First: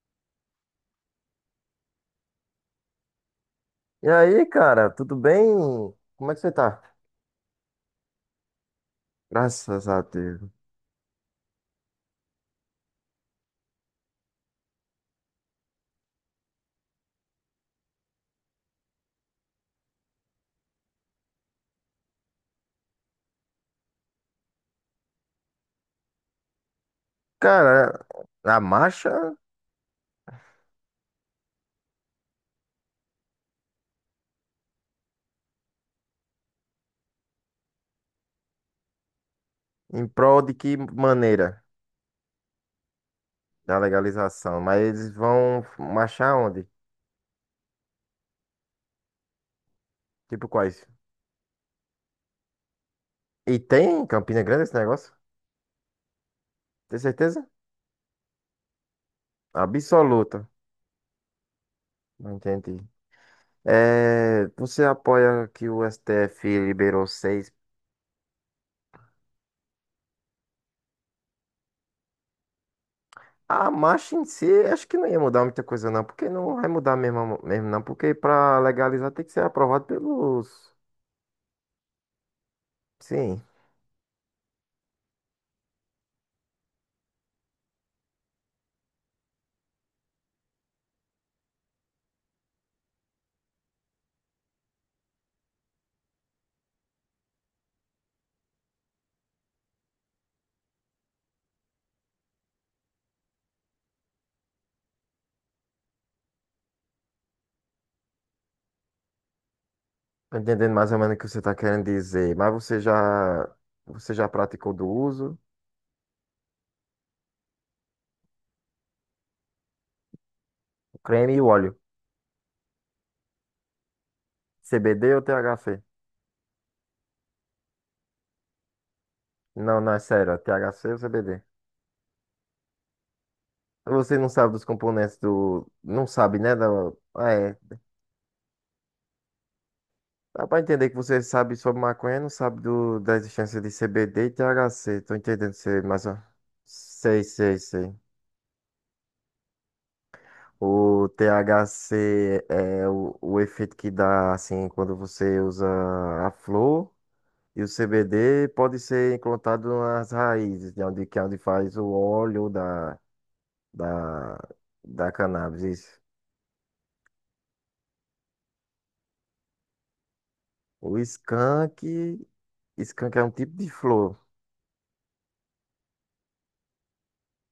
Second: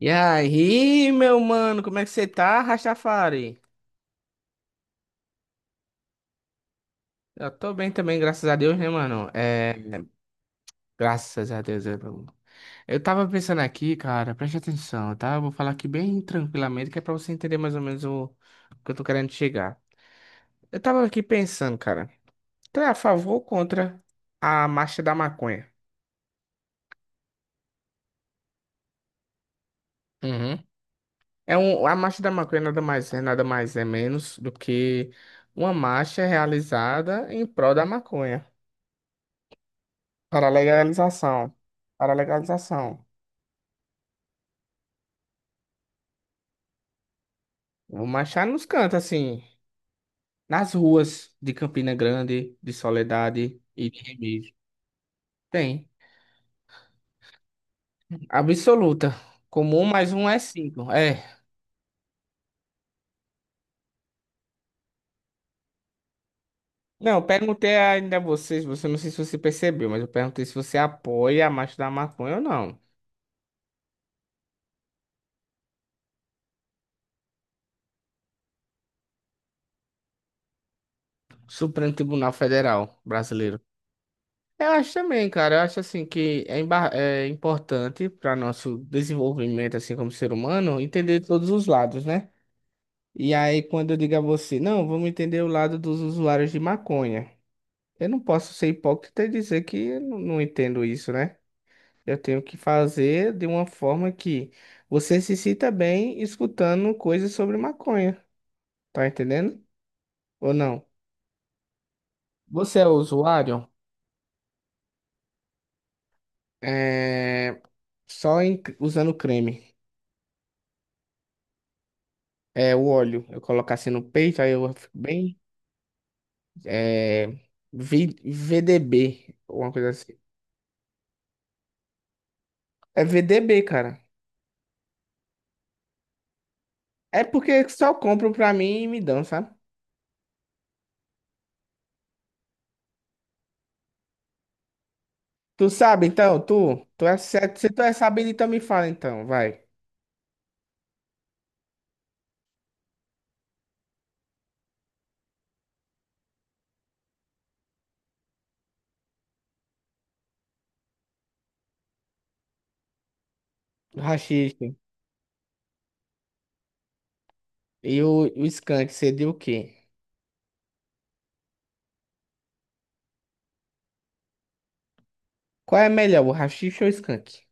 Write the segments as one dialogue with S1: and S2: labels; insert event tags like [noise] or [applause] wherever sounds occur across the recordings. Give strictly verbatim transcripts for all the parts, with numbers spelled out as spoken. S1: E aí, meu mano, como é que você tá, Rastafari?
S2: E aí, cara, tudo bem? Como é que você tá?
S1: Eu tô bem também, graças a Deus, né, mano? É,
S2: Graças a Deus.
S1: graças a Deus. Eu eu tava pensando aqui, cara, preste atenção, tá? Eu vou falar aqui bem tranquilamente, que é pra você entender mais ou menos o o que eu tô querendo chegar. Eu tava aqui pensando, cara, tu é a favor ou contra a marcha da maconha?
S2: Cara, a marcha
S1: Uhum. É um, a marcha da maconha nada mais é, nada mais é menos do que uma marcha realizada em prol da maconha.
S2: em prol
S1: Para a
S2: de que
S1: legalização.
S2: maneira?
S1: Para a legalização.
S2: Da legalização. Mas eles vão marchar onde?
S1: Vou marchar nos cantos, assim.
S2: Tipo
S1: Nas
S2: quais?
S1: ruas de Campina Grande, de
S2: E
S1: Soledade e de
S2: tem em Campina
S1: Remígio.
S2: Grande esse negócio?
S1: Tem.
S2: Tem certeza?
S1: Absoluta. Comum, mas um é
S2: Absoluta.
S1: cinco. É.
S2: Não entendi. É, você apoia que o S T F liberou
S1: Não, eu
S2: seis?
S1: perguntei ainda a vocês, você não sei se você percebeu, mas eu perguntei se você apoia a marcha da maconha ou não.
S2: A marcha em si, acho que não ia mudar muita coisa não, porque não vai mudar mesmo, mesmo não, porque para legalizar tem que ser aprovado pelos...
S1: Supremo Tribunal Federal
S2: Sim.
S1: brasileiro. Eu acho também, cara. Eu acho assim que é, emba- é importante para nosso desenvolvimento, assim como ser humano, entender todos os lados, né? E aí, quando eu digo a você, não, vamos entender o lado dos usuários de maconha. Eu não posso ser hipócrita e dizer que eu não não entendo isso, né? Eu tenho que fazer de uma forma que você se sinta bem escutando coisas sobre maconha. Tá entendendo? Ou
S2: Entendendo
S1: não?
S2: mais ou menos o que você está querendo dizer, mas
S1: Você
S2: você
S1: é
S2: já,
S1: usuário?
S2: você já praticou do uso,
S1: É... Só em- usando creme.
S2: o creme e o óleo,
S1: É, o óleo. Eu coloco assim no peito, aí eu fico
S2: C B D ou
S1: bem.
S2: T H C?
S1: É... vi- V D B, alguma
S2: Não,
S1: coisa
S2: não, é
S1: assim.
S2: sério, é T H C ou C B D?
S1: É V D B, cara.
S2: Você não sabe dos componentes do, não sabe, né, da,
S1: É
S2: ah, é,
S1: porque só compram pra mim e me dão, sabe?
S2: dá pra entender que você sabe sobre maconha, não sabe do, da existência de C B D e T H C, tô entendendo
S1: Tu
S2: você, mas,
S1: sabe,
S2: ó,
S1: então, tu, tu é,
S2: sei, sei,
S1: certo- se tu é
S2: sei.
S1: sabido, então me fala, então, vai.
S2: O T H C é o, o efeito que dá, assim, quando você usa a flor. E o C B D pode ser encontrado nas raízes, de onde, que é onde faz o óleo da,
S1: O
S2: da,
S1: rachixe
S2: da cannabis. Isso.
S1: e o, o skunk, seria o quê?
S2: O skunk, skunk é um tipo de flor.
S1: Qual é melhor, o rachixe ou o skunk?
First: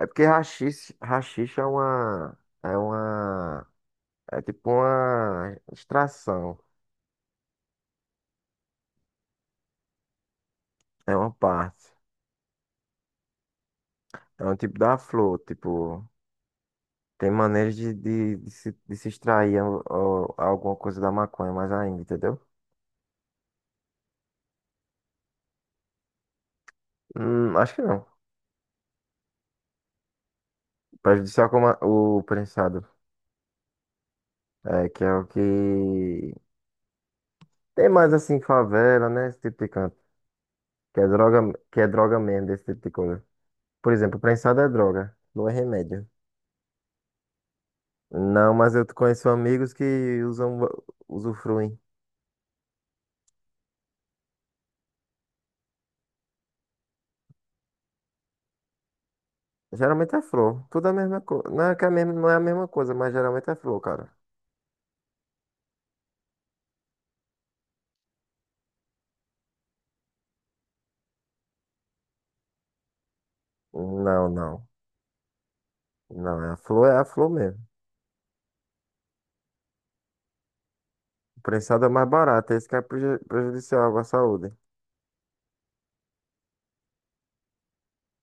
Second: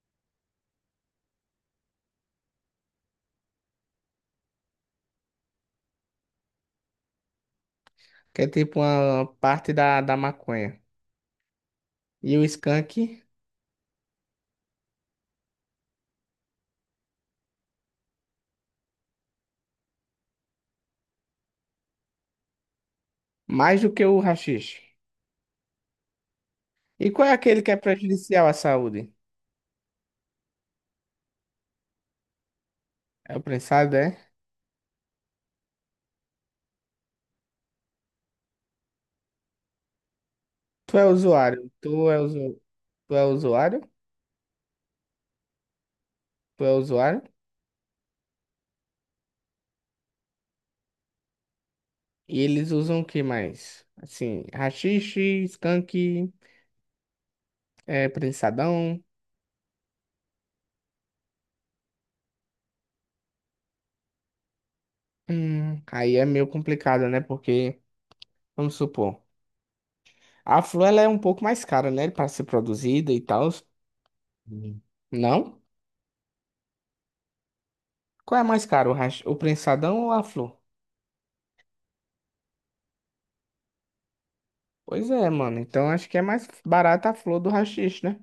S2: É porque haxixe, haxixe é uma, é uma, é tipo uma extração,
S1: Que é tipo uma parte da, da maconha.
S2: é uma parte.
S1: E o skunk,
S2: É um tipo da flor, tipo, tem maneiras de, de, de se, de se extrair a- a- alguma coisa da maconha mais ainda, entendeu?
S1: mais do que o rachixe. E qual é
S2: Hum,
S1: aquele que
S2: acho
S1: é
S2: que não.
S1: prejudicial à saúde?
S2: Prejudicial como a- o prensado.
S1: É o prensado, é?
S2: É, que é o que tem mais assim, em favela, né? Esse tipo de canto.
S1: Tu
S2: Que
S1: é
S2: é droga,
S1: usuário,
S2: que é
S1: tu
S2: droga
S1: é,
S2: mesmo,
S1: usu,
S2: desse tipo de
S1: tu é
S2: coisa.
S1: usuário,
S2: Por exemplo, prensado é droga, não é remédio.
S1: tu é usuário.
S2: Não, mas eu conheço amigos que usam, usufruem.
S1: E eles usam o que mais? Assim, rachixe, skunk... É prensadão.
S2: Geralmente é flor, tudo é a mesma coisa. Não é que é a mesma, não é a mesma coisa, mas geralmente é flor, cara.
S1: Hum, aí é meio complicado, né? Porque, vamos supor, a flor ela é um pouco mais cara, né? Para ser produzida e tal.
S2: Não, não.
S1: Hum. Não?
S2: Não, é a flor é a flor mesmo.
S1: Qual é mais caro, o, hash... o prensadão ou a flor?
S2: O prensado é mais barato, esse que é preju- prejudicial à saúde.
S1: Pois é, mano. Então acho que é mais barata a flor do haxixe, né?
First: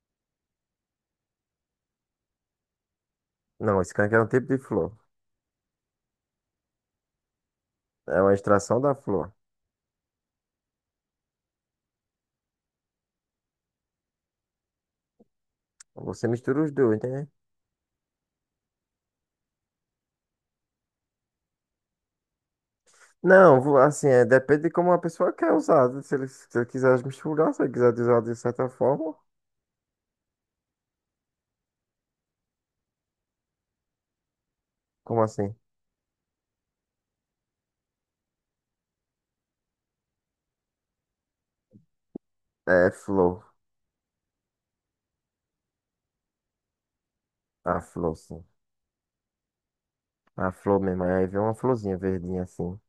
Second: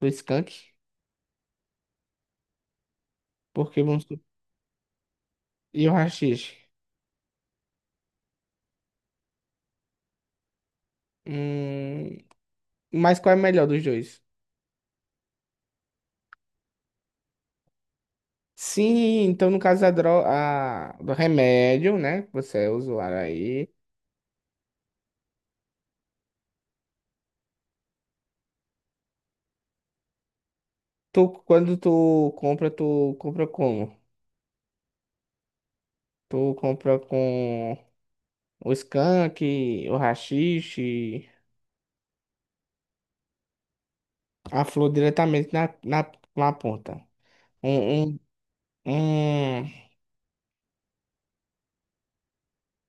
S1: Do skunk.
S2: Não,
S1: Porque
S2: esse
S1: vamos.
S2: canque
S1: su-
S2: é um tipo de flor.
S1: E o haxixe?
S2: É uma extração da flor.
S1: Hum... Mas qual é melhor dos dois?
S2: Você mistura os dois, entendeu?
S1: Sim, então no caso da dro... a... do remédio, né? Que você é usuário
S2: Não,
S1: aí.
S2: vo- Assim, é, depende de como a pessoa quer usar, né? Se ele, se ele quiser misturar, se ele quiser usar de certa forma.
S1: Tu, quando tu compra, tu compra como?
S2: Como assim?
S1: Tu compra com o skunk, o haxixe,
S2: É flor.
S1: a flor diretamente na, na, na ponta.
S2: A flor,
S1: Um,
S2: sim.
S1: um, um.
S2: A flor mesmo. Aí vem uma florzinha verdinha assim.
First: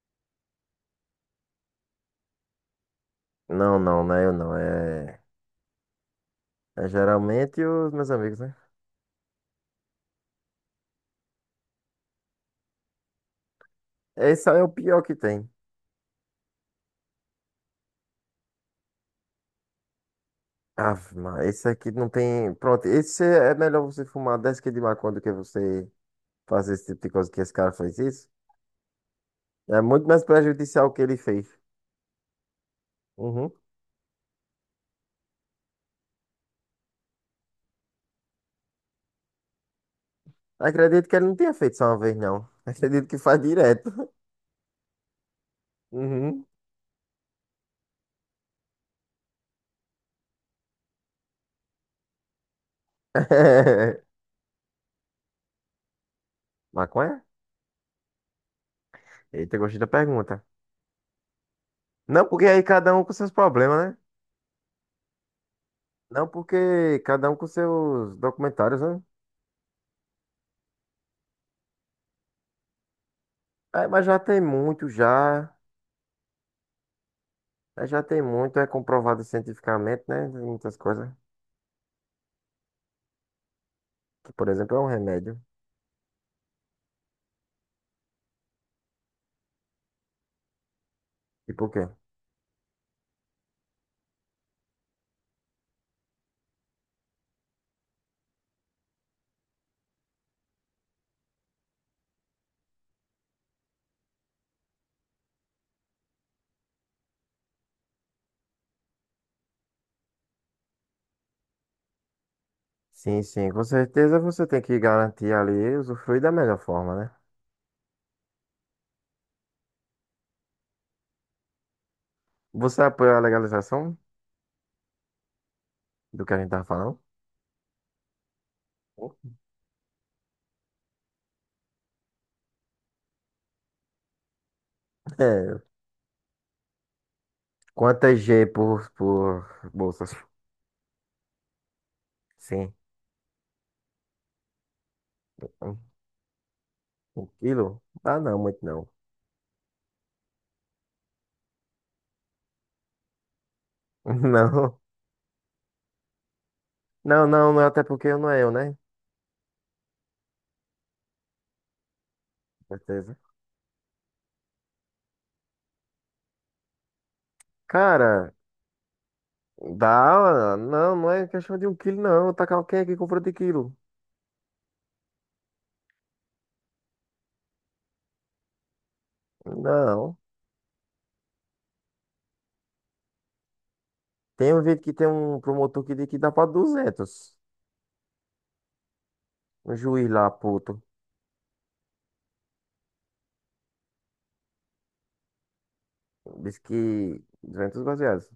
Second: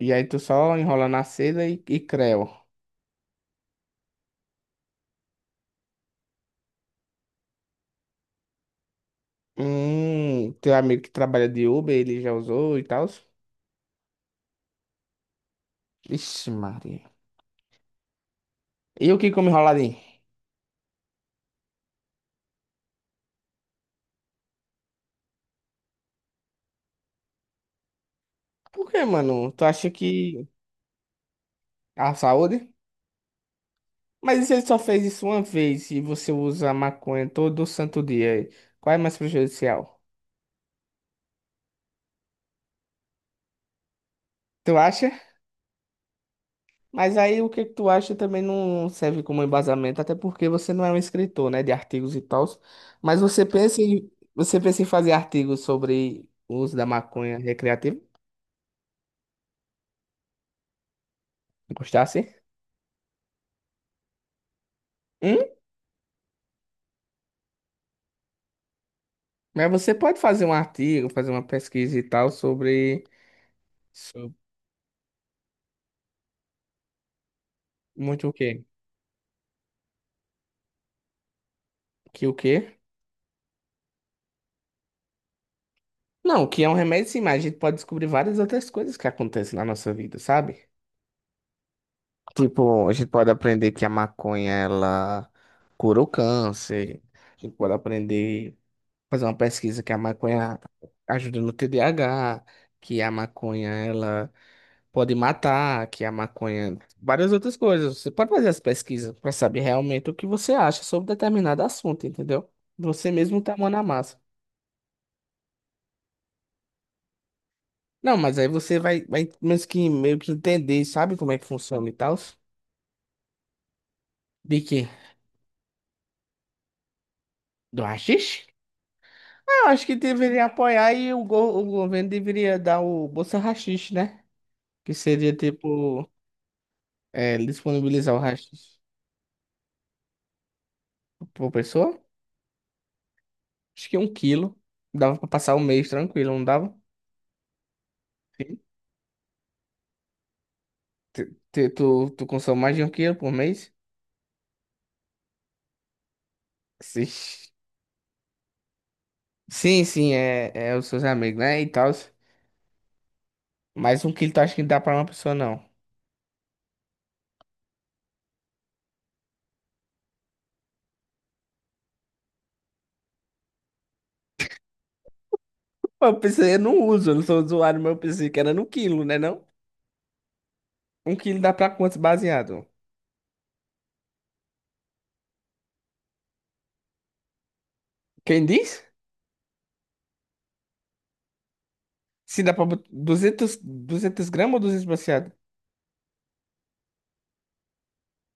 S1: E aí tu só enrola na seda e, e creu.
S2: Não, não, não é eu não. É, é geralmente os meus amigos, né?
S1: Hum, teu amigo que trabalha de Uber, ele já usou e tal?
S2: Esse aí é o pior que tem.
S1: Ixi, Maria. E o que come enroladinho?
S2: Ah, mas esse aqui não tem. Pronto, esse é melhor você fumar dez quilos de maconha do que você fazer esse tipo de coisa que esse cara fez isso.
S1: Por que, mano? Tu
S2: É
S1: acha
S2: muito mais
S1: que
S2: prejudicial o que ele fez.
S1: a saúde?
S2: Uhum.
S1: Mas e se ele só fez isso uma vez e você usa maconha todo santo dia, qual é mais prejudicial?
S2: Acredito que ele não tinha feito só uma vez, não. Acredito que faz direto.
S1: Tu acha?
S2: Uhum.
S1: Mas aí o que que tu acha também não serve como embasamento, até porque você não é um escritor, né, de artigos e tal. Mas você pensa
S2: [laughs]
S1: em, você pensa em fazer artigos sobre o uso da
S2: Maconha?
S1: maconha recreativa?
S2: Eita, gostei da pergunta. Não,
S1: Gostasse?
S2: porque aí cada um com seus problemas, né?
S1: Hum?
S2: Não, porque cada um com seus documentários, né?
S1: Mas você pode fazer um artigo, fazer uma pesquisa e tal sobre,
S2: É, mas já
S1: sobre
S2: tem muito, já. É, já tem
S1: muito o
S2: muito,
S1: quê?
S2: é comprovado cientificamente, né? Tem muitas coisas.
S1: Que o quê?
S2: Que, por exemplo, é um remédio.
S1: Não, que é um remédio, sim, mas a gente pode descobrir várias outras coisas que acontecem na nossa vida, sabe?
S2: E por quê?
S1: Tipo, a gente pode aprender que a maconha ela cura o câncer. A gente pode aprender, fazer uma pesquisa que a maconha ajuda no T D A H, que a maconha ela pode matar, que a maconha, várias outras coisas. Você pode fazer as pesquisas para saber realmente o que você acha sobre determinado assunto, entendeu? Você
S2: Sim,
S1: mesmo
S2: sim,
S1: tá a
S2: com
S1: mão na
S2: certeza
S1: massa.
S2: você tem que garantir ali usufruir da melhor forma, né?
S1: Não, mas aí você vai, vai meio que, meio que entender, sabe como é que funciona e tal?
S2: Você apoia a legalização
S1: De quê?
S2: do que a gente tá falando?
S1: Do haxixe?
S2: [laughs]
S1: Eu acho que deveria apoiar e o, go- o governo deveria dar o Bolsa Rachixe, né? Que seria
S2: É.
S1: tipo, é, disponibilizar o
S2: Quantas G
S1: rachixe
S2: por, por bolsas?
S1: por pessoa.
S2: Sim.
S1: Acho que um quilo. Dava pra passar um mês tranquilo, não dava?
S2: Um quilo? Ah, não,
S1: Sim.
S2: muito não.
S1: Tu, tu, tu tu consome mais de um quilo por mês?
S2: [laughs] Não.
S1: Sim,
S2: Não, não, não, até porque não é eu, né?
S1: sim, sim, é, é os seus amigos, né? E tal.
S2: Com certeza.
S1: Mas um quilo tu acha que dá pra uma pessoa, não?
S2: Cara, dá. Não, não é questão de um quilo, não. Tá, cal- quem é que comprou de quilo?
S1: Pô, eu pensei, eu não uso, eu não sou usuário, mas eu pensei que era no quilo, né não?
S2: Não.
S1: Um quilo dá pra quantos baseado?
S2: Tem um vídeo que tem um promotor que diz que dá pra duzentos.
S1: Quem diz?
S2: Um juiz lá, puto.
S1: Sim, dá pra botar duzentos 200 gramas ou duzentos baseado?
S2: Diz que duzentos baseados.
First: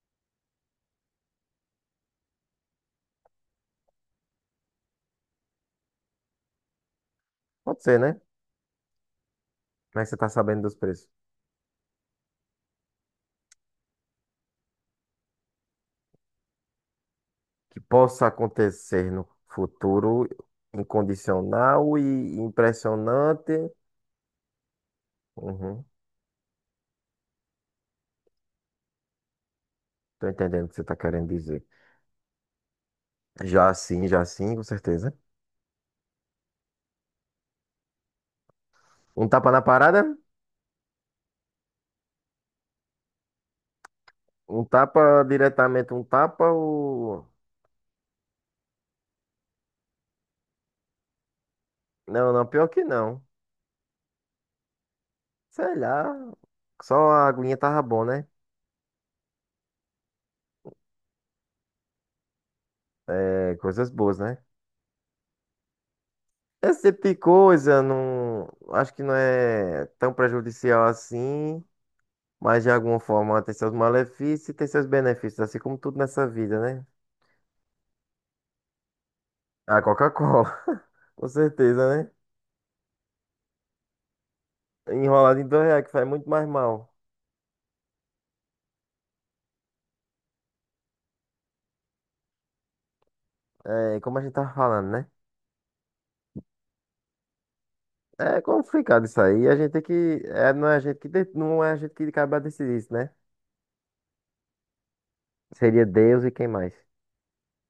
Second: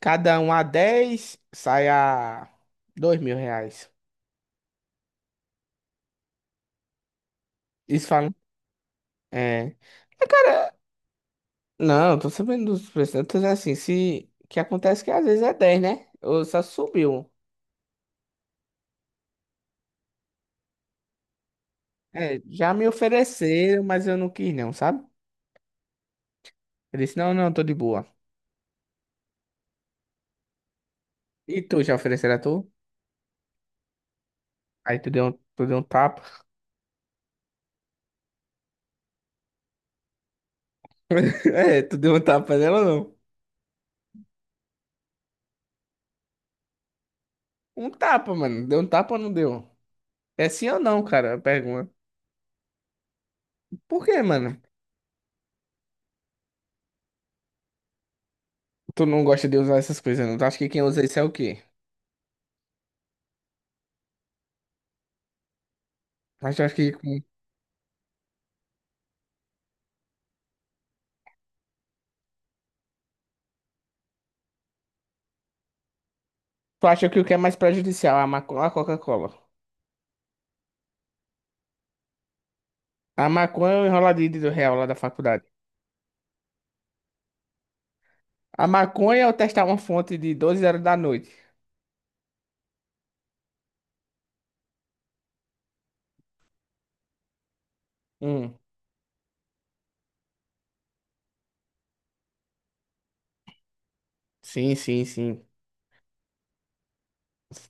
S1: Cada um a dez sai a dois mil reais.
S2: Pode ser,
S1: Isso
S2: né?
S1: falam. É.
S2: Como é que você
S1: Mas,
S2: tá sabendo dos
S1: cara,
S2: preços?
S1: não, eu tô sabendo dos preços. Eu tô dizendo assim, se... que acontece que às vezes é dez, né? Ou só subiu.
S2: Que possa acontecer no futuro incondicional e
S1: É, já me
S2: impressionante.
S1: ofereceram, mas eu não quis não, sabe?
S2: Uhum.
S1: Eu disse, não, não, tô de boa.
S2: Tô entendendo o que você tá querendo
S1: E
S2: dizer.
S1: tu, já ofereceram a tu?
S2: Já sim, já sim, com
S1: Aí tu
S2: certeza.
S1: deu um, tu deu um tapa. [laughs]
S2: Um tapa na parada?
S1: É, tu deu um tapa nela ou não?
S2: Um tapa diretamente, um tapa ou...
S1: Um tapa, mano. Deu um tapa ou não deu? É sim ou não, cara? Pergunta.
S2: Não, não, pior que não.
S1: Por quê, mano?
S2: Sei lá, só a aguinha tava bom, né?
S1: Tu não gosta de usar essas coisas, não? Tu acha que quem usa isso é o quê?
S2: É, coisas boas, né?
S1: Mas tu acha
S2: Esse
S1: que...
S2: tipo de coisa não... Acho que não é tão prejudicial assim. Mas de alguma forma ela tem seus malefícios e tem seus benefícios, assim como tudo nessa vida, né?
S1: Tu acha que o que é mais prejudicial? é A maconha ou a Coca-Cola?
S2: A Coca-Cola, [laughs] com certeza, né?
S1: A maconha é o enroladinho do real lá da
S2: Enrolado
S1: faculdade.
S2: em dois reais, que faz muito mais mal.
S1: A maconha é eu testar uma fonte de doze horas da noite.
S2: É, como a gente tava falando, né? É
S1: Hum.
S2: complicado isso aí. A gente tem que. É, não é a gente que, de- não é a gente que acaba decidir isso, né?
S1: Sim, sim, sim.
S2: Seria Deus e quem mais?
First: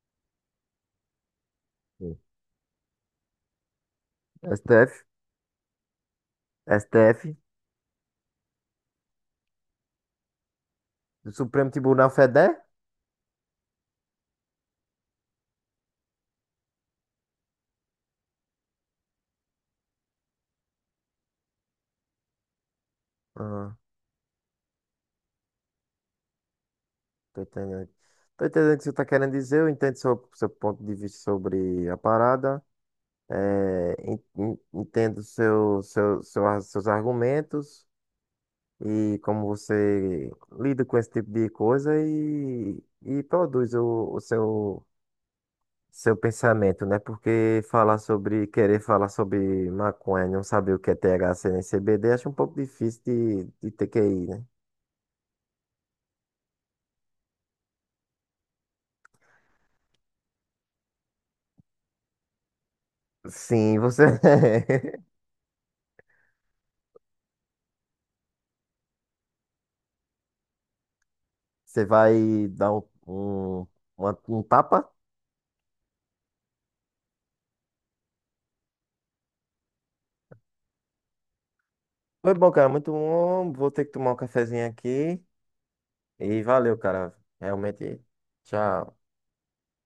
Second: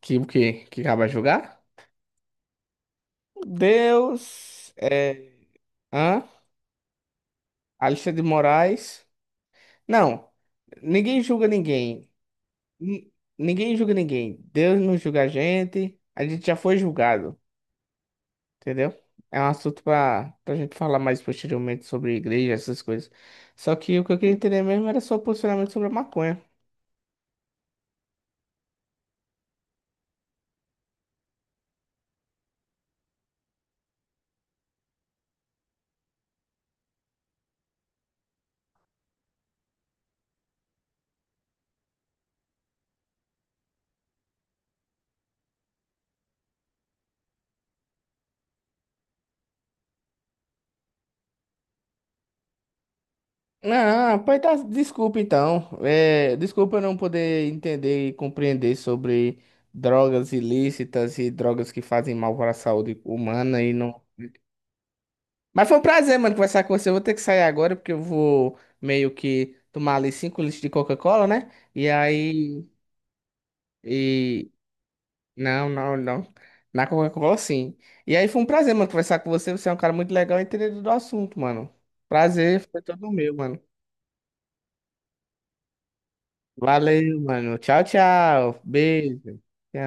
S1: Que o quê? Que acaba jogar?
S2: Sim.
S1: Deus...
S2: S T F?
S1: É... Hã?
S2: S T F?
S1: Alexandre de Moraes... Não. Ninguém
S2: O
S1: julga
S2: Supremo Tribunal
S1: ninguém.
S2: Federal?
S1: Ni- Ninguém julga ninguém. Deus não julga a gente. A gente já foi julgado. Entendeu? É um assunto pra, pra gente falar mais posteriormente sobre igreja, essas coisas. Só
S2: Ah,
S1: que o que eu queria entender mesmo era seu posicionamento sobre a maconha.
S2: tô entendendo. Tô entendendo o que você tá querendo dizer. Eu entendo seu, seu ponto de vista sobre a parada. É, en- en- entendo seu, seu, seu ar- seus argumentos e como você lida com esse tipo de coisa e, e produz o, o seu, seu pensamento, né? Porque falar sobre, querer falar sobre maconha e não saber o que é T H C nem C B D, acho um pouco difícil de, de ter que
S1: Ah,
S2: ir,
S1: pois
S2: né?
S1: tá, desculpa então. É, desculpa eu não poder entender e compreender sobre drogas ilícitas e drogas que fazem mal para a saúde humana e
S2: Sim,
S1: não.
S2: você,
S1: Mas foi um prazer, mano, conversar com você. Eu vou ter que sair agora porque eu vou meio que tomar ali cinco litros de Coca-Cola, né?
S2: [laughs] você
S1: E
S2: vai
S1: aí.
S2: dar um, um, uma- um
S1: e
S2: tapa?
S1: Não, não, não. Na Coca-Cola, sim. E aí foi um prazer, mano, conversar com você. Você é um cara muito legal e entendido do assunto, mano.
S2: Foi bom,
S1: Prazer,
S2: cara,
S1: foi
S2: muito
S1: todo meu,
S2: bom.
S1: mano.
S2: Vou ter que tomar um cafezinho aqui. E valeu, cara.
S1: Valeu, mano. Tchau,
S2: Realmente,
S1: tchau.
S2: tchau.
S1: Beijo. Tchau.